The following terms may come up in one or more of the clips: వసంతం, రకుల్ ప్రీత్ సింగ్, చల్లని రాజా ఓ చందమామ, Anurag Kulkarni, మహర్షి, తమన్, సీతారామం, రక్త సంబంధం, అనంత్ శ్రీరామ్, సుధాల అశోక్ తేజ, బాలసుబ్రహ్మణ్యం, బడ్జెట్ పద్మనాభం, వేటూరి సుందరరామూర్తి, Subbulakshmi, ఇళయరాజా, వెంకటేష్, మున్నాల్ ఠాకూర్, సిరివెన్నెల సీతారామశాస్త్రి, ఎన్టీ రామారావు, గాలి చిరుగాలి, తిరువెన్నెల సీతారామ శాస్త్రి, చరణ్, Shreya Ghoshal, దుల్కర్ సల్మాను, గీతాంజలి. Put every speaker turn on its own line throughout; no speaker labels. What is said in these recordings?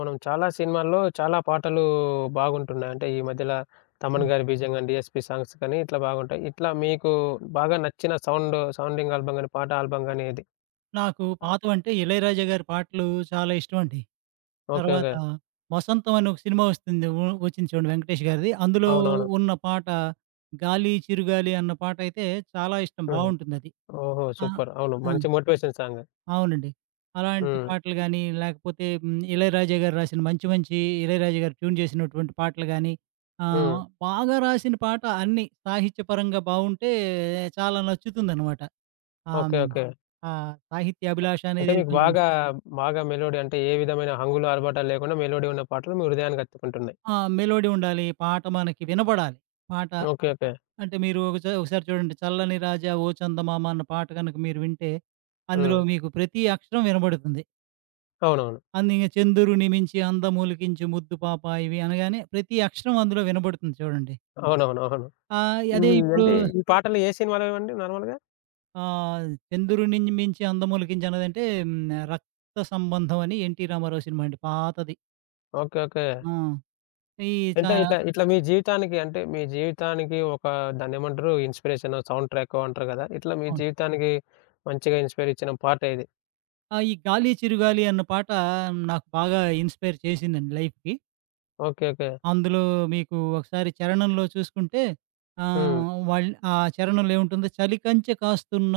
మనం చాలా సినిమాల్లో చాలా పాటలు బాగుంటున్నాయి. అంటే ఈ మధ్యల 'తమన్'
హ్మ్.
గారి బీజం గాని, 'డీఎస్‌పీ' సాంగ్స్ కానీ ఇట్లా బాగుంటాయి. ఇట్లా మీకు బాగా నచ్చిన సౌండింగ్ ఆల్బమ్ గాని, పాట ఆల్బమ్ గాని ఏది?
నాకు
అవును.
పాతవంటే 'ఇళయరాజా' గారి పాటలు చాలా ఇష్టమండి.
ఓకే.
తర్వాత
ఓకే.
'వసంతం' అని ఒక సినిమా వస్తుంది వు వచ్చింది చూడండి వెంకటేష్ గారిది. అందులో
అవునవును.
ఉన్న పాట 'గాలి చిరుగాలి' అన్న పాటయితే చాలా ఇష్టం
హ్మ్.
బావుంటుందది.
ఓహో!
ఆ!
సూపర్. అవును.
ఆ!
మంచి మోటివేషన్ సాంగ్. హ్మ్.
అవునండి. అలాంటి
అవును.
పాటలు గానీ, లేకపోతే 'ఇళయరాజా' గారు రాసిన మంచి మంచి 'ఇళయరాజా' గారు ట్యూన్ చేసినటువంటి పాటలు గానీ, ఆహ్,
హ్మ్.
బాగా రాసిన పాట అన్నీ సాహిత్యపరంగా బావుంటే చాలా నచ్చుతుందనమాట. ఆ!
ఓకే.
హ్మ్.
ఓకే. అవును.
ఆ సాహిత్యాభిలాష
అంటే
అనేది
మీకు
కొంచెం.
బాగా, బాగా మెలోడీ అంటే ఏ విధమైన హంగులు, ఆర్భాటాలు లేకుండా మెలోడీ ఉన్న పాటలు మీ హృదయానికి హత్తుకుంటున్నాయి.
ఆ! మెలోడీ ఉండాలి. పాట మనకి వినబడాలి.
ఓకే.
పాట.
అవును. ఓకే.
అంటే మీరు ఒకసారి చూడండి 'చల్లని రాజా ఓ చందమామ' అన్న పాట గనుక మీరు వింటే, అందులో
హ్మ్.
మీకు ప్రతి అక్షరం వినబడుతుంది.
అవునవును.
అందింగ 'చందురుని మించి అందమొలికించు ముద్దు పాప' ఇవి అనగానే ప్రతి అక్షరం అందులో వినబడుతుంది చూడండి.
అవునవును. అవును. ఈ
అదే ఇప్పుడు.
అంటే ఈ పాటలు ఏ సినిమాలోవండి నార్మల్‌గా?
ఆహ్, 'చంద్రుడిని మించి అందమొలికించు' అన్నదంటే 'రక్త సంబంధం' అని 'ఎన్టీ రామారావు' సినిమా అండి పాతది.
ఓకే. ఓకే.
ఆ! ఈ చా
అంటే ఇట్లా ఇట్లా మీ జీవితానికి అంటే మీ జీవితానికి ఒక దాన్నేమంటారు ఇన్‌స్పిరేషను, సౌండ్ ట్రాకో అంటారు గదా! ఇట్లా మీ
అవును.
జీవితానికి మంచిగా ఇన్‌స్పైర్ ఇచ్చిన పాట ఇది.
ఆ! ఈ 'గాలి చిరుగాలి' అన్న పాట నాకు బాగా ఇన్‌స్పైర్ చేసిందండి లైఫ్‌కి.
ఓకే. ఓకే.
అందులో మీకు ఒకసారి చరణంలో చూసుకుంటే
హ్మ్.
ఆహ్, వాళ్ ఆ చరణంలో ఏముంటుందో చలికంచె కాస్తున్న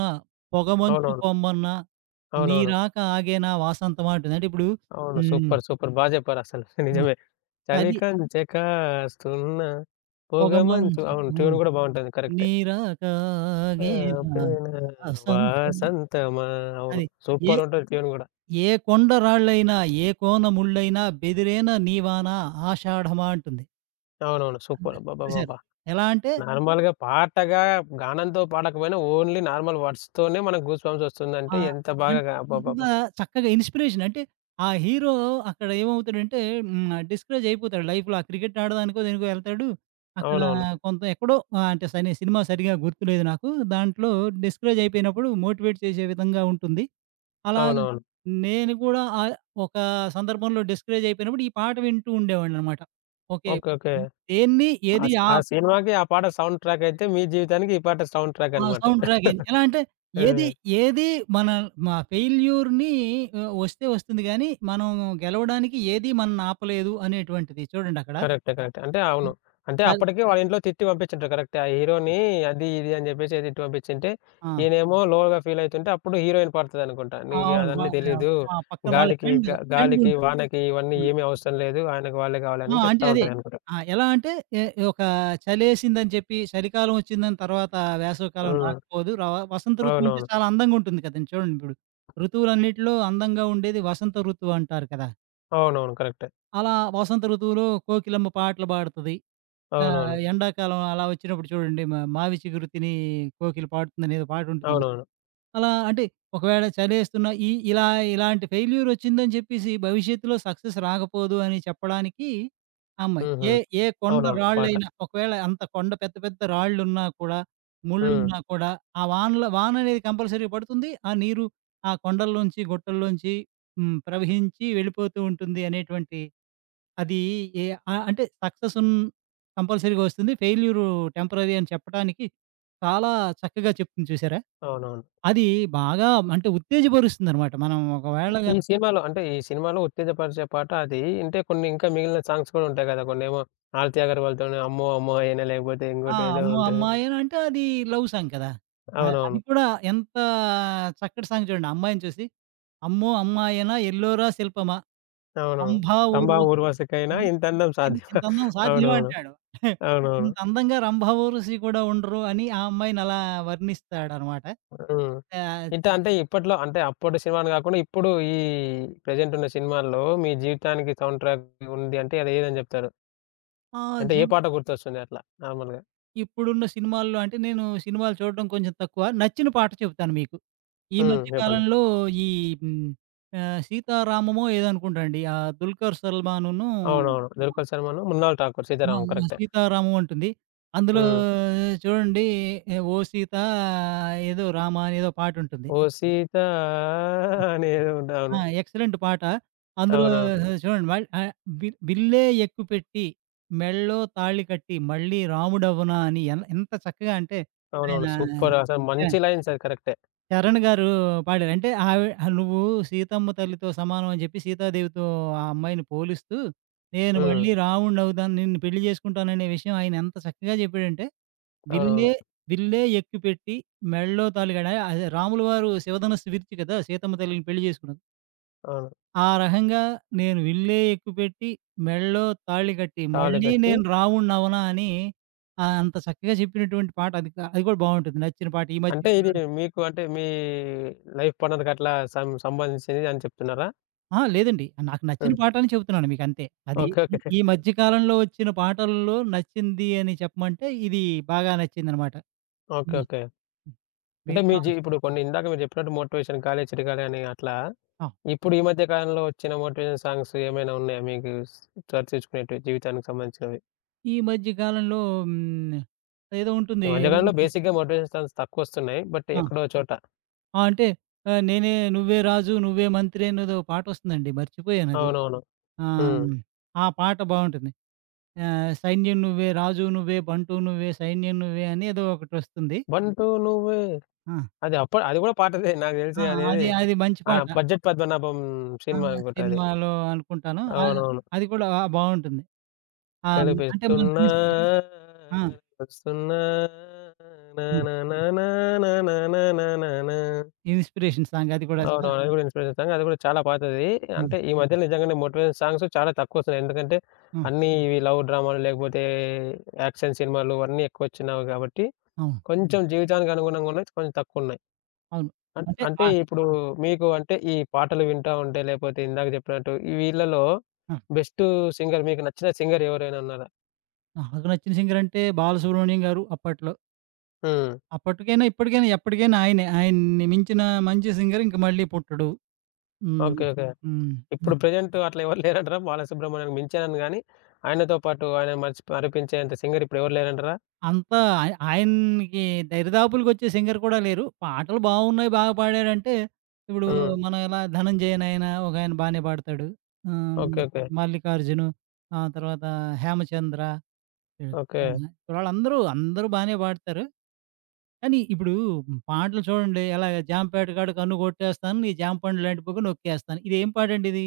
పొగమంచు
అవునవును.
పొమ్మన్న
అవునవును.
నీరాక ఆగేనా వాసంతమా అంటుంది. అంటే ఇప్పుడు.
అవును.
హ్మ్.
సూపర్. సూపర్. బా జెప్పారసలు.
ఆ!
నిజమే. చలి
చలి
కంచె కాస్తున్న పొగమంచు
పొగమంచు.
అవును. ట్యూన్ గూడా బావుంటది. కరెక్టే.
నీరాక ఆగేనా
ఆపేన
వాసంతమా
వాసంతమా అవును.
అది. ఏ
సూపరుంటది ట్యూన్ గూడా.
ఏ కొండ రాళ్ళైనా, ఏ కోన ముళ్ళైనా బెదిరేనా నీ వాన ఆషాఢమా అంటుంది.
అవునవును.
హ్మ్.
సూపర్.
చూసారు.
అబ్బబ్బబ్బబ్బా!
ఎలా అంటే
హ్మ్. నార్మల్‌గా పాటగా గానంతో పాడకపోయినా ఓన్లీ నార్మల్ వర్డ్స్‌తోనే మనకు గూస్ బంప్స్ వస్తుందంటే
ఆహ్,
ఎంత
అన్
బాగా
అంత
అబ్బబ్బబ్బా!
చక్కగా ఇన్‌స్పిరేషన్ అంటే ఆ హీరో అక్కడ ఏమవుతాడంటే డిస్కరేజ్ అయిపోతాడు లైఫ్‌లో. ఆ క్రికెట్ ఆడడానికో దేనికో ఎళ్తాడు. అక్కడ
అవునవును.
కొంత ఎక్కడో అంటే సినిమా సరిగ్గా గుర్తులేదు నాకు. దాంట్లో డిస్కరేజ్ అయిపోయినప్పుడు మోటివేట్ చేసే విధంగా ఉంటుంది. అలా
అవునవును.
నేను కూడా ఒక సందర్భంలో డిస్కరేజ్ అయిపోయినప్పుడు ఈ పాట వింటూ ఉండేవాడిననమాట. ఓకే.
ఓకే. ఓకే.
దేన్ని
ఆ
ఏది
సి
ఆ
ఆ సినిమాకి ఆ పాట సౌండ్ ట్రాక్ అయితే మీ జీవితానికి ఈ పాట సౌండ్ ట్రాక్
ఆ!
అన్నమాట.
సౌండ్ ట్రాక్ అయింది. ఎలా అంటే ఏది,
ఆ!
ఏది మన మా ఫెయిల్యూర్‌ని వస్తే వస్తుంది గానీ, మనం గెలవడానికి ఏది మనల్ని ఆపలేదు అనేటువంటిది చూడండక్కడ.
కరెక్టే. కరెక్టే. అంటే అవును. అంటే
చల్
అప్పటికే వాళ్ళ ఇంట్లో తిట్టి పంపించుంటారు కరెక్టే. ఆ హీరోని అది ఇది అని చెప్పేసి తిట్టి పంపించింటే,
ఆ!
ఈయనేమో లోగా ఫీల్ అయితుంటే అప్పుడు హీరోయిన్ పాడుతదనుకుంటా. నీకు
అవును. వ
అదన్నీ
ఆహ్,
తెలీదు.
ఆ! పక్కన వాళ్ళ
గాలికి
ఫ్రెండ్,
గ
ఫ్రెండ్
గాలికి,
ఉంటది.
వానకి ఇవన్నీ
హ్మ్.
ఏమి అవసరం లేదు. ఆయనకి వాళ్ళే
ఆ!
కావాలని
అంటే
చెప్తా
అదే.
ఉంటదనుకుంటా.
ఎలా అంటే ఎ ఒక చలేసిందని చెప్పి చలికాలం వచ్చిందని తర్వాత వేసవికాలం
హ్మ్. హ్మ్.
రాకపోదు. వసంత ఋతువు అంటే
అవునవును.
చాలా అందంగుంటుంది కదండీ! చూడండి ఇప్పుడు. ఋతువులన్నిటిలో అందంగా ఉండేది వసంత ఋతువు అంటారు కదా!
అవునవును. కరెక్టే.
అలా వసంత ఋతువులో కోకిలమ్మ పాటలు పాడుతది.
అవునవును.
ఎండాకాలం అలా వచ్చినప్పుడు చూడండి 'మావి చిగురు తిని కోకిల పాడుతుందనేదో' పాటుంటుంది చూసారా?
అవునవును.
అలా అంటే ఒకవేళ చలేస్తున్నా ఇలా ఇలాంటి ఫెయిల్యూర్ వచ్చిందని చెప్పేసి భవిష్యత్తులో సక్సెస్ రాకపోదు అని చెప్పడానికి ఆ అమ్మాయి.
హుహు.
ఏ ఏ కొండ
అవునవును. పాట.
రాళ్ళైనా ఒకవేళ అంత కొండ పెద్ద పెద్ద రాళ్ళున్నా కూడా,
హ్మ్.
ముళ్ళున్నా కూడా ఆ వానలో వాన అనేది కంపల్సరీ పడుతుంది. ఆ నీరు ఆ కొండల్లోంచి, గుట్టల్లోంచి ప్రవహించి వెళ్ళిపోతూ ఉంటుంది అనేటువంటి అది. ఏ అంటే సక్సెస్ ఉన్ కంపల్సరీగా వస్తుంది. ఫెయిల్యూర్ టెంపరరీ అని చెప్పడానికి చాలా చక్కగా చెప్తుంది చూసారా?
అవునవును.
అది బాగా అంటే ఉత్తేజపరుస్తుందనమాట. మనం ఒకవేళ
ఈ
గనక.
సినిమాలో అంటే ఈ సినిమాలో ఉత్తేజపరిచే పాట అది. అంటే కొన్ని ఇంకా మిగిలిన సాంగ్స్ కూడా ఉంటాయి కదా! కొన్నేమో 'ఆరతి అగర్వాల్‌తోని' 'అమ్మో అమ్మో అయినా' లేకపోతే
ఆ!
ఇంకోటి ఏదో అవును.
అమ్మో!
ఉంటాయి.
అమ్మాయేనా అంటే అది లవ్ సాంగ్ కదా! అది
అవునవును.
కూడా ఎంత చక్కటి సాంగ్ చూడండి. ఆ అమ్మాయిని చూసి, అమ్మో! అమ్మాయేనా ఎల్లోరా శిల్పమా
అవునవును.
అంబా
'కంబా
ఊర్వశి
ఊర్వశికైనా ఇంతందం సాధ్యమా'
ఇంతందం
అవునా?
సాధ్యమా
అవునవును.
అంటాడు.
అవునవును.
ఇంత అందంగా రంభావూరుషి కూడా ఉండరు అని ఆ అమ్మాయినలా వర్ణిస్తాడనమాట.
హ్మ్.
ఆహ్,
ఇట్టా అంటే ఇప్పట్లో అంటే అప్పటి సినిమాని కాకుండా ఇప్పుడు ఈ ప్రెజెంట్ ఉన్న సినిమాల్లో మీ జీవితానికి సౌండ్ ట్రాక్ ఉంది అంటే అది ఏదని చెప్తారు?
ఆ
అంటే
జీ
ఏ పాట గుర్తొస్తుంది అట్లా నార్మల్‌గా?
ఇప్పుడున్న సినిమాల్లో అంటే నేను సినిమాలు చూడడం కొంచెం తక్కువ. నచ్చిన పాట చెప్తాను మీకు. ఈ
హ్మ్.
మధ్య
చెప్పండి.
కాలంలో. ఈ హ్మ్, 'సీతారామమో' ఏదో అనుకుంటా అండి. ఆ 'దుల్కర్ సల్మాన్‌ను'.
అవునవును. 'దుల్కర్ సల్మాను' 'మున్నాల్ ఠాకూర్'
ఆ!
'సీతారామం'
ఆ!
కరెక్టే.
'సీతారామం' ఉంటుంది. అందులో
హ్మ్.
చూడండి 'ఓ సీత ఏదో రామ' అని ఏదో పాటుంటుంది.
ఓ సీత అనేదో ఉంటది.
ఆ!
అవును.
ఎక్సలెంట్ పాట. అందులో
అవునవును.
చూడండి మళ్ ఆహ్, బి బిల్లే ఎక్కుపెట్టి, మెడలో తాళి కట్టి, మళ్ళీ రాముడవునా అని ఎంత చక్కగా అంటే ఆయన
అవునవును. సూపర్ అసలు
చ
మంచి లైన్స్ అది కరెక్టే.
చరణ్ గారు పాడారు. అంటే ఆవి "నువ్వు సీతమ్మ తల్లితో సమానం" అని చెప్పి సీతాదేవితో ఆ అమ్మాయిని పోలుస్తూ, "నేను
హ్మ్.
మళ్ళీ రాముడినవుతాను, నిన్ను పెళ్లి చేసుకుంటాననే" విషయం ఆయన ఎంత చక్కగా చెప్పాడంటే,
అవునవును.
"విల్లే విల్లే ఎక్కుపెట్టి, మెడలో తాళి". అదే రాముల వారు శివధనుస్సు విరిచి కదా! సీతమ్మ తల్లిని పెళ్లి చేసుకున్నారు.
అవును.
ఆ రకంగా నేను విల్లే ఎక్కుపెట్టి, మెడలో తాళి కట్టి,
తాళి
మళ్ళీ
కట్టి
నేను రావణ్ణవనా అని అంత చక్కగా చెప్పినటువంటి పాట అది కూడా బావుంటుంది. నచ్చిన పాట. ఈ మధ్య
అంటే ఇది
కాలం.
మీకు అంటే మీ లైఫ్ పార్ట్‌నర్‌కి అట్లా సం సంబంధించింది అని చెప్తున్నారా?
అహా! లేదండి. నాకు నచ్చిన
హ్మ్.
పాట అని చెప్తున్నాను మీకంతే. అది.
ఓకే. ఓకే.
ఈ మధ్య కాలంలో వచ్చిన పాటల్లో నచ్చింది అని చెప్పమంటే, ఇది బాగా నచ్చిందనమాట.
ఓకే.
హ్మ్.
ఓకే.
హ్మ్.
అంటే మీ
మిగతా.
జీ ఇప్పుడు కొన్ని ఇందాక మీరు చెప్పినట్టు మోటివేషన్ 'గాలే చిరగాలే' అని అట్లా
ఆ!
ఇప్పుడు ఈ మధ్య కాలంలో వచ్చిన మోటివేషన్ సాంగ్స్ ఏమైనా ఉన్నాయా మీకు స్ చర్చించుకునేటివి జీవితానికి సంబంధించినవి?
ఈ మధ్య కాలంలో హ్మ్. ఏదో
ఈ
ఉంటుంది.
మధ్య కాలంలో బేసిక్‌గా మోటివేషన్ సాంగ్స్ తక్కువొస్తున్నాయి. బట్
ఆ!
ఎక్కడో చోట
ఆ! అంటే నేనే నువ్వే రాజు నువ్వే మంత్రి అనేదో పాటొస్తుందండి. మర్చిపోయానది.
అవునవును.
ఆ!
హ్మ్.
ఆ పాట బావుంటుంది. 'సైన్యం నువ్వే రాజు నువ్వే బంటు నువ్వే సైన్యం నువ్వే' అని ఏదో ఒకటొస్తుంది.
'బంటు నువ్వే'
ఆ!
అది అప్పుడు అది గూడా పాతదే నాకు
ఆ!
తెలిసి అదేది
అది అది మంచి
ఆ!
పాట.
'బడ్జెట్ పద్మనాభం'
ఆ!
సినిమా అనుకుంటా అది.
సినిమాలో అనుకుంటాను.
అవునవును.
అది కూడా బావుంటుంది. అంటే మనకి
కనిపిస్తున్నా
ఇన్స్‌పి ఆ!
వస్తున్నా నా
హ్మ్.
నా నా నా నా నా నా నా నా నా.
ఇన్‌స్పిరేషన్ సాంగ్ అది కూడా. చ
అవునవును. అది గూడా ఇన్‌స్పిరేషన్ సాంగ్. అది గూడా చాలా పాతది.
ఆ!
అంటే ఈ హ్మ్. మధ్యలో నిజంగానే మోటివేషన్ సాంగ్స్ చాలా తక్కువొస్తున్నాయి. ఎందుకంటే
ఆ!
అన్నీ ఇవి లవ్ డ్రామాలు లేకపోతే యాక్షన్ సినిమాలు అన్నీ ఎక్కువొచ్చినవి గాబట్టి, హ్మ్.
అవును.
కొంచెం జీవితానికి అనుగుణంగా ఉన్నయి కొంచెం తక్కువున్నాయి.
అవును.
అన్
అంటే
అంటే
ఆహ్,
ఇప్పుడు మీకు అంటే ఈ పాటలు వింటా ఉంటే లేపోతే ఇందాక జెప్పినట్టు ఈ వీళ్ళలో
ఆ!
బెస్ట్ సింగర్ మీకు నచ్చిన సింగర్ ఎవరైనా ఉన్నారా?
నాకు నచ్చిన సింగర్ అంటే 'బాలసుబ్రహ్మణ్యం' గారు అప్పట్లో.
హ్మ్.
అప్పటికైనా, ఇప్పటికైనా, ఎప్పటికైనా ఆయనే. ఆయన్ని మించిన మంచి సింగర్ ఇంక మళ్ళీ పుట్టడు. హ్మ్.
ఓకే. ఓకే. హ్మ్.
హ్మ్.
ఇప్పుడు హ్మ్. ప్రెజెంట్ అట్లా ఎవరు లేరంటారా? బాలసుబ్రహ్మణ్యానికి మించానని గానీ, ఆయనతో పాటు ఆయన మరిచి మరిపించేంత సింగర్ ఇప్పుడెవరు లేరంటారా?
అంతా ఆయ ఆయనకి దరిదాపులకొచ్చే సింగర్ కూడా లేరు. పాటలు బాగున్నాయి, బాగా పాడారంటే, ఇప్పుడు.
హ్మ్.
మనం ఎలా 'ధనంజయ'నైన ఒకాయన బానే పాడతాడు. ఆహ్, హ్మ్.
ఓకే. ఓకే.
'మల్లికార్జును'. ఆ తర్వాత 'హేమచంద్ర'. హ్మ్.
ఓకే.
ఆహా! వాళ్ళందరూ, అందరూ బానే పాడతారు. కానీ ఇప్పుడు పాటలు చూడండి ఎలాగ 'జాంపేట కాడ కన్ను కొట్టేస్తాను నీ జాంపండు లాంటి బుగ్గ నొక్కేస్తాను.' ఇదేం పాటండిది?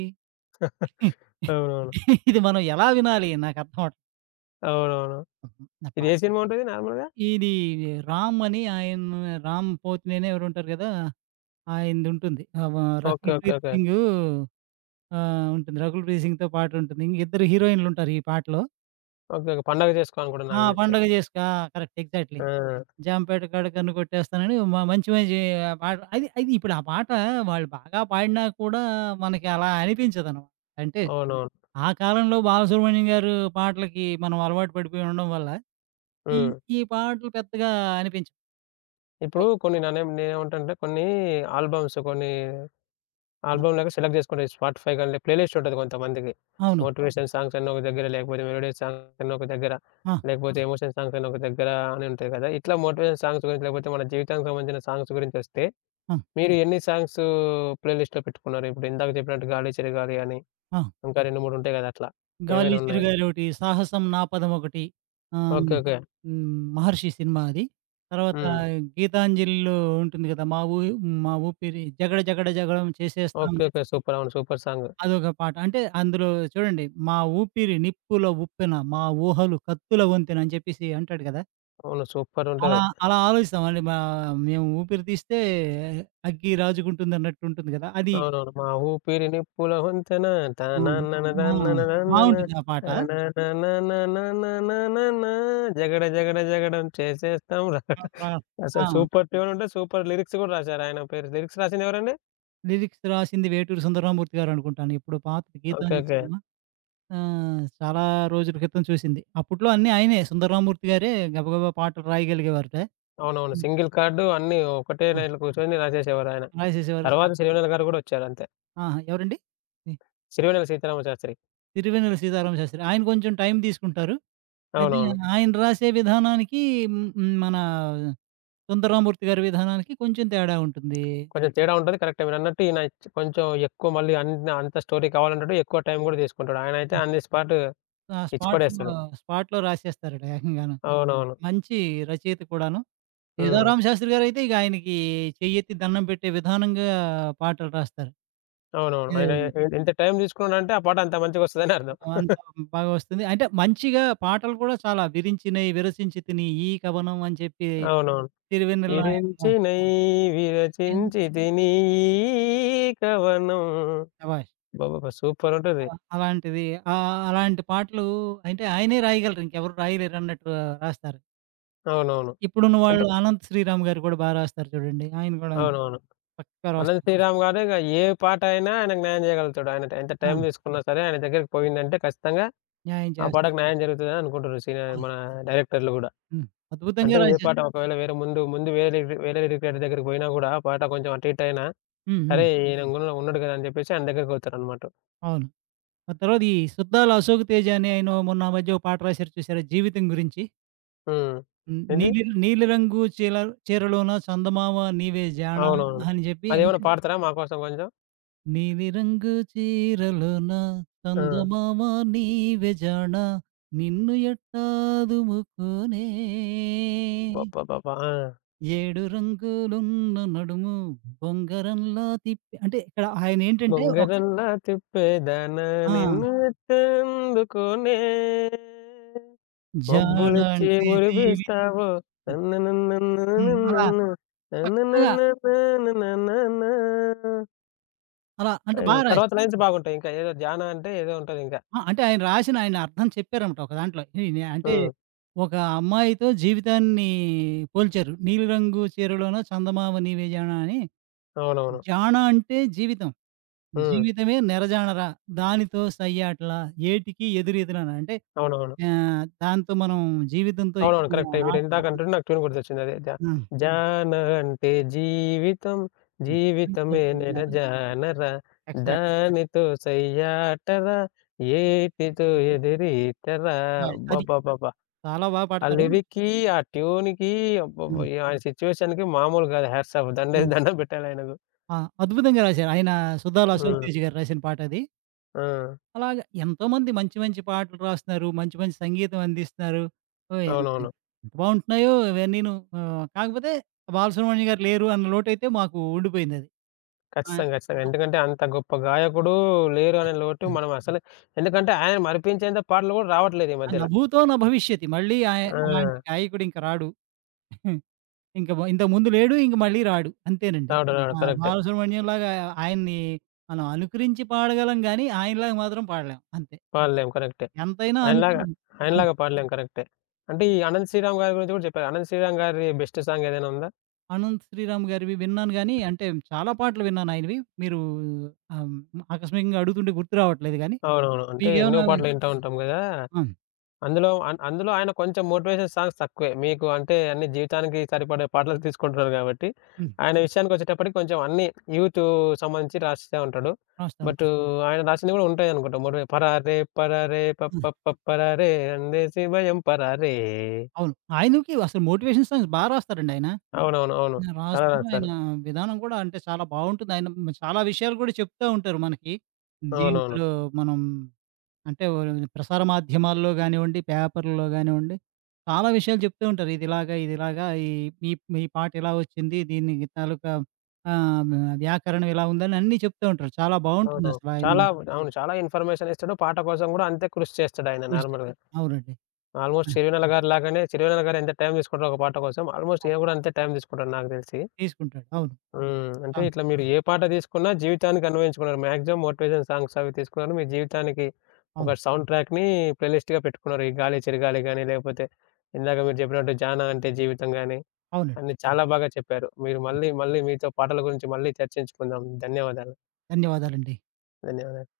ఇది
అవునవును.
ఇది మనం ఎలా వినాలి? నాకర్థం
అవునవును. ఇది ఏ
అవ్వట్లేదు.
సినిమా ఉంటది నార్మల్‌గా?
ఇది రామ్ అని ఆయన రామ్ పోతినేని ఎవరో ఉంటారు కదా! ఆయనదుంటుంది.
Okay.
'Rakul
okay.
Preet
okay.
Singh'. ఉంటుంది. 'రకుల్ ప్రీత్ సింగ్‌తో' పాటుంటుంది. ఇంక ఇద్దరు హీరోయిన్‌లుంటారు ఈ పాటలో.
ఓకే. ఓకే. పండగ చేసుకోవని కూడా
ఆ!
నాకు తెలిసి.
పండగ చేసుకొ ఆ! Correct exactly.
ఆ!
'జాంపేట కాడ కన్ను కొట్టేస్తానని' మ మంచి మంచి పాట అది అది ఇప్పుడు ఆ పాట వాళ్ళు బాగా పాడినా కూడా మనకి అలా అనిపించదనమాట. అంటే
అవునవును.
ఆ కాలంలో బాలసుబ్రహ్మణ్యం గారు పాటలకి మనం అలవాటు పడిపోయి ఉండడం వల్ల ఈ
హ్మ్.
ఈ పాటలు పెద్దగా అనిపించవు.
ఇప్పుడు
ఓహ్!
కొన్ని ననేం నేనేమంటానంటే కొన్ని ఆల్బమ్స్ కొన్ని ఆల్బమ్ లాగా సెలెక్ట్ చేసుకుంటారు. స్పాటిఫై గాని ప్లే లిస్ట్ ఉంటది కొంతమందికి.
అవును.
మోటివేషన్ సాంగ్స్ అని ఒక దగ్గర, లేకపోతే మెలోడీ సాంగ్స్ అని ఒక దగ్గర,
ఆ!
లేకపోతే ఎమోషనల్ సాంగ్స్ అని ఒక దగ్గర అని ఉంటాయి కదా! ఇట్లా మోటివేషన్ సాంగ్స్ గురించి లేకపోతే మన జీవితానికి సంబంధించిన సాంగ్స్ గురించొస్తే
ఆ!
మీరు ఎన్ని సాంగ్స్ ప్లే లిస్ట్‌లో పెట్టుకున్నారు? ఇప్పుడు ఇందాక చెప్పినట్టు 'గాలి చెరగాలి' అని
ఆ!
ఇంకా 2, 3 ఉంటాయి గదా! అట్లా.
'గాలి
ఏవైనా ఉన్నాయి. అవును.
చిరుగాలొకటి', 'సాహసం నా పదమొకటి'. ఆహ్,
ఓకే.
హ్మ్.
ఓకే. అవును.
హ్మ్. 'మహర్షి' సినిమా అది. తర్వాత
హ్మ్.
'గీతాంజలి'లో ఉంటుంది కదా! మా ఊపిరి జగడ జగడ జగడం
అవును.
చేసేస్తాం.
ఓకే. ఓకే. సూపర్. అవును. Super song.
అదొక పాట. అంటే అందులో చూడండి 'మా ఊపిరి నిప్పుల ఉప్పెన మా ఊహలు కత్తుల వంతెన' అని చెప్పేసి అంటాడు కదా!
అవును. సూపరుంటది.
అలా అలా ఆలోచిస్తామండి. మేము ఊపిరి తీస్తే అగ్గి రాజుకుంటుందన్నట్టు ఉంటుంది కదా! అది.
హ్మ్. అవునవును. మా ఊపిరి నిప్పుల వంతెన
హ్మ్.
తననన అవును.
ఆ!
దననననన
బావుంటుంది ఆ పాట.
తనననననననన జగడ జగడ జగడం చేసేస్తాం ర
ఆ! ఆ! ఆ!
అసలు సూపర్ ట్యూన్ ఉంటే సూపర్ లిరిక్స్ గూడా రాశారు. ఆయన పేరు లిరిక్స్ రాసింది ఎవరండి?
లిరిక్స్ రాసింది 'వేటూరి సుందరరామూర్తి' గారనుకుంటాను. ఎప్పుడో పాతది
ఓకే.
'గీతాంజలి'
ఓకే.
సినిమా. చాలా రోజుల క్రితం చూసింది. అప్పట్లో అన్నీ ఆయనే 'సుందరరామూర్తి' గారే గబగబా పాటలు రాయగలిగేవారట.
అవునవును. సింగిల్ కార్డ్ అన్నీ ఒకటే
ఆ!
లైన్‌లో కూర్చొని రాసేసేవారాయన.
రాసేసేవారు.
తర్వాత
చాలా.
సిరివెన్నెల గారు గూడా వచ్చారు అంతే.
ఆహా! ఎవరండి? తి
సిరివెన్నెల సీతారామశాస్త్రి.
'తిరువెన్నెల సీతారామ శాస్త్రి' ఆయన కొంచెం టైం తీసుకుంటారు. అయితే
అవునవును.
ఆయన రాసే విధానానికి హ్మ్, హ్మ్, మన 'సుందరరామూర్తి' గారి విధానానికి కొంచెం తేడా ఉంటుంది.
కొంచెం తేడా ఉంటది. కరెక్టే మీరన్నట్టు ఈయన కొంచెం ఎక్కువ మళ్ళీ అన్ని అంత స్టోరీ కావాలంటాడు. ఎక్కువ టైం గూడా తీసుకుంటాడు. ఆయనైతే ఆన్ ది స్పాట్
ఆ
ఇచ్చి
స్పాట్‌లో,
పడేస్తాడు.
స్పాట్‌లో రాసేస్తారట ఏకంగాను.
అవును. అవునవును.
మంచి రచయిత కూడాను.
హ్మ్.
'సీతారామ శాస్త్రి' గారైతే ఇక ఆయనకి చెయ్యెత్తి దండం పెట్టే విధానంగా పాటలు రాస్తారు.
అవునవును. ఆయన
హ్మ్.
ఇంత టైం తీసుకున్నాడంటే ఆ పాట అంత మంచిగొస్తదని అర్థం.
అంత బాగా వస్తుంది. అంటే మంచిగా పాటలు కూడా చాలా విరించినయి విరసించి తిని ఈ కవనం అని చెప్పి
అవునవును.
తిరువెన్నెల నాయనమ్మ.
విరించినై విరచించితి నీ ఈ కవనం
శభాష్!
అబ్బబ్బబ్బా! సూపరుంటది.
అలాంటిది అలాంటి పాటలు అంటే ఆయనే రాయగలరు. ఇంకెవరు రాయలేరు అన్నట్టు రాస్తారు.
అవునవును.
ఇప్పుడున్న
అంటే
వాళ్ళు అనంత్ శ్రీరామ్ గారు కూడా బా రాస్తారు చూడండి. ఆయన కూడా
అవునవును.
పక్కా
అనంత్
రాస్తారు.
శ్రీరామ్ గారు ఇగ ఏ పాటైనా ఆయనకు న్యాయం జేయగలుగుతాడు. ఆయన ఎంత
ఆ!
టైం తీసుకున్నా సరే ఆయన దగ్గరికి పోయిందంటే ఖచ్చితంగా
న్యాయం
ఆ
చేస్తారు.
పాటకు న్యాయం జరుగుతదని అనుకుంటున్నారు సినీ
అవును.
మన డైరెక్టర్లు గూడా.
హ్మ్. అద్భుతంగా
అంటే ఏ పాట
రాసేస్తారు.
హ్మ్. ఒకవేళ వేరే ముందు వేరే వేరే లిరిక్ దగ్గరికి పోయినా గూడా ఆ పాట కొంచెం అటు ఇటు అయినా,
హ్మ్. హ్మ్.
సరే ఈయన హ్మ్. కూడా ఉన్నాడు గదా! అని చెప్పేసి ఆయన దగ్గరికి పోతారనమాట.
అవును. ఆ తర్వాత ఈ సుద్దాల అశోక్ తేజ అనే ఆయన మొన్న ఆ మధ్య ఒక పాట రాశారు చూసారా? జీవితం గురించి.
హ్మ్. ఏంది?
నీలి నీలి రంగు చీరలోన చందమామ నీవే జాణ
అవునా? అవునవును.
అని జెప్పి
అదేమన్నా
అంటే
హ్మ్. పాడతారా మా కోసం కొంచెం?
నీలి రంగు చీరలోన
ఆ!
చందమామ నీవే జాణ నిన్ను ఎట్టాదుముకోనే
అబ్బబ్బబ్బా! ఆ!
ఏడు రంగులున్న నడుము బొంగరంలా తిప్పి అంటే ఇక్కడ ఆయనేంటంటే ఒక.
బొంగరంలా తిప్పేదానా
ఆ!
నిన్ను ఎట్టేందుకునే
జాణ
మబ్బులొచ్చి
అంటే జీవితం.
మురిపిస్తావో
జ హ్మ్. అలా
నన్ననన్నన్ననన్నన్న
చక్కగా
నన్ననన్ననన్ననన్న
అలా అంటే
అయి
బా రాశా.
తర్వాత లైన్స్ బాగుంటాయి. ఇంకా ఏదో 'జానా' అంటే ఏదో ఉంటదింకా.
ఆ! అంటే ఆయన రాసిన ఆయన అర్థం చెప్పారన్నమాట ఒక దాంట్లో. ఈయన అంటే
హ్మ్.
ఒక అమ్మాయితో జీవితాన్ని పోల్చారు. "నీలిరంగు చీరలోన చందమామ నీవే జాణ" అని.
అవునవును.
జాణ అంటే జీవితం.
హ్మ్.
జీవితమే నెరజాణరా దానితో సయ్యాటలా ఏటికి ఎదురీదులనా అంటే
అవునవును.
దాంతో మనం జీవితంతో
అవునవును.
ఎక్కువగా
కరెక్టే. మీరిందాక
ఆటలాడి.
అంటుంటే నాకు ట్యూన్ గుర్తొచ్చింది. అదే జా
ఆ!
'జాన' అంటే జీవితం,
జీవితమే
జీవితమే నెడ
నెరజాణరా
జానరా
ఎక్సలెంట్.
దానితో సయ్యాటరా ఏటితో ఎదిరీతరా
అది
అబ్బబ్బబ్బబ్బ!
చాలా బా
ఆ
పాడతారు.
లిరిక్‌కి, ఆ ట్యూన్‌కి అబ్బబ్బా!
హ్మ్.
ఆయన సిట్యుయేషన్‌కి మామూలు కాదు హ్యాట్స్ ఆఫ్. దండేసి
హ్మ్.
దండం పెట్టాలి ఆయనకు.
ఆ! అద్భుతంగా రాశారు. ఆయన 'సుధాల అశోక్ తేజ'
హ్మ్.
గారు రాసిన పాటది.
ఆ!
అలాగ ఎంతోమంది మంచి మంచి పాటలు రాస్తున్నారు. మంచి మంచి సంగీతం అందిస్తున్నారు. ఓహ్! ఎంత
అవునవును.
ఎంత బావుంటున్నాయో ఇవన్నీను. కాకపోతే బాలసుబ్రహ్మణ్యం గారు లేరు అన్న లోటైతే మాకు ఉండిపోయిందది. ఆ!
ఖచ్చితంగా. ఖచ్చితంగా.
ఆ!
ఎందుకంటే అంత గొప్ప గాయకుడు లేరు అనే లోటు మనం అసలు ఎందుకంటే ఆయన మరిపించేంత పాటలు కూడా రావట్లేదు ఈ
ఆ
మధ్యల.
'నభూతో న భవిష్యతి' మళ్ళీ అలాంటి
ఆ!
గాయకుడు ఇంక రాడు. ఇంక మ ఇంతకు ముందు లేడు, ఇంక మళ్ళీ రాడు. అంతేనండి.
రావడం హ్మ్.
ఆ!
రావడం కరెక్టే.
బాలసుబ్రహ్మణ్యం లాగా ఆయన్ని మనం అనుకరించి పాడగలం గానీ, ఆయనలాగా మాత్రం పాడలేం. అంతే.
పాడలేం కరెక్టే.
ఎంతైనా
ఆయనలాగా
అనుకరిం అం
ఆయనలాగా పాడలేం కరెక్టే. అంటే ఈ అనంత్ శ్రీరామ్ గారి గురించి కూడా చెప్పారు. అనంత్ శ్రీరామ్ గారి బెస్ట్ సాంగ్ ఏదైనా ఉందా?
అనంత్ శ్రీరామ్ గారివి విన్నాను గానీ, అంటే చాలా పాటలు విన్నాను ఆయనవి. మీరు ఆహ్, ఆకస్మికంగా అడుగుతుంటే గుర్తు రావట్లేదు గానీ,
అవునవును. అంటే ఎన్నో
మీకేమన్నా.
పాటలు వింటా ఉంటాం కదా!
ఆ!
అందులో అందులో ఆయన కొంచెం మోటివేషన్ సాంగ్స్ తక్కువే. మీకు అంటే అన్ని జీవితానికి సరిపడే పాటలు తీసుకుంటున్నారు గాబట్టి,
హ్మ్.
ఆయన విషయానికొచ్చేటప్పటికి కొంచెం అన్నీ యూతు సంబంధించి రాస్తా ఉంటాడు.
రాస్తా ఉంటా.
బట్ ఆయన రాసినవి గూడా ఉంటాయనుకుంటా. మోటివే పరారే పరారే
ఆ!
పప్పప్ప పరారే అందేసి భయం పరారే.
అవును. ఆయనకి అసలు మోటివేషన్ సాంగ్స్ బా రాస్తారండి ఆయన.
హ్మ్. అవునవును. అవును.
ఆ!
చాలా
రాస్తారు. ఆయన
రాస్తారు.
విధానం కూడా అంటే చాలా బావుంటుంది. ఆయన మ- చాలా విషయాలు కూడా చెప్తా ఉంటారు మనకి.
అవునవును.
దీంట్లో మనం అంటే ప్రసార మాధ్యమాల్లో గానివ్వండి, పేపర్‌లో గానివ్వండి, చాలా విషయాలు చెప్తూ ఉంటారు. ఇదిలాగా, ఇదిలాగా ఈ ఈ ఈ పాట ఇలా వచ్చింది. దీని తాలూకా ఆహ్, వ్యాకరణం ఇలా ఉందని అన్నీ చెప్తూ ఉంటారు. చాలా
అవునవును.
బావుంటుందసల ఆయన
చాలా అవును. చాలా ఇన్ఫర్మేషన్ ఇస్తాడు. పాట కోసం గూడా అంతే కృషి చేస్తాడాయన
కృషి.
నార్మల్‌గా.
అవునండి. ఆ!
ఆల్మోస్ట్ సిరివెన్నెల గారిలాగానే సిరివెన్నెల గారు ఎంత టైం తీసుకుంటారో ఒక పాట కోసం, ఆల్మోస్ట్
ఆ!
ఈయన గూడా అంతే టైం తీసుకుంటాడు నాకు దెలిసి.
తీసుకుంటాడు. అవును.
హ్మ్. అంటే
ఆ!
ఇట్లా మీరు ఏ పాట తీసుకున్నా జీవితానికి అన్వయించుకున్నారు. మాక్సిమం మోటివేషన్ సాంగ్స్ అవి తీసుకున్నారు. మీ జీవితానికి
అవును.
ఒక సౌండ్ ట్రాక్‌ని ప్లేలిస్ట్‌గా పెట్టుకున్నారు. ఈ 'గాలే చిరగాలే' గాని, లేకపోతే ఇందాక మీరు చెప్పినట్టు 'జానా అంటే జీవితం' గాని,
అవునండి.
అన్నీ చాలా బాగా చెప్పారు. మీరు మళ్ళీ మీతో పాటల గురించి మళ్ళీ చర్చించుకుందాం. ధన్యవాదాలు.
ధన్యవాదాలండి.
ధన్యవాదాలు.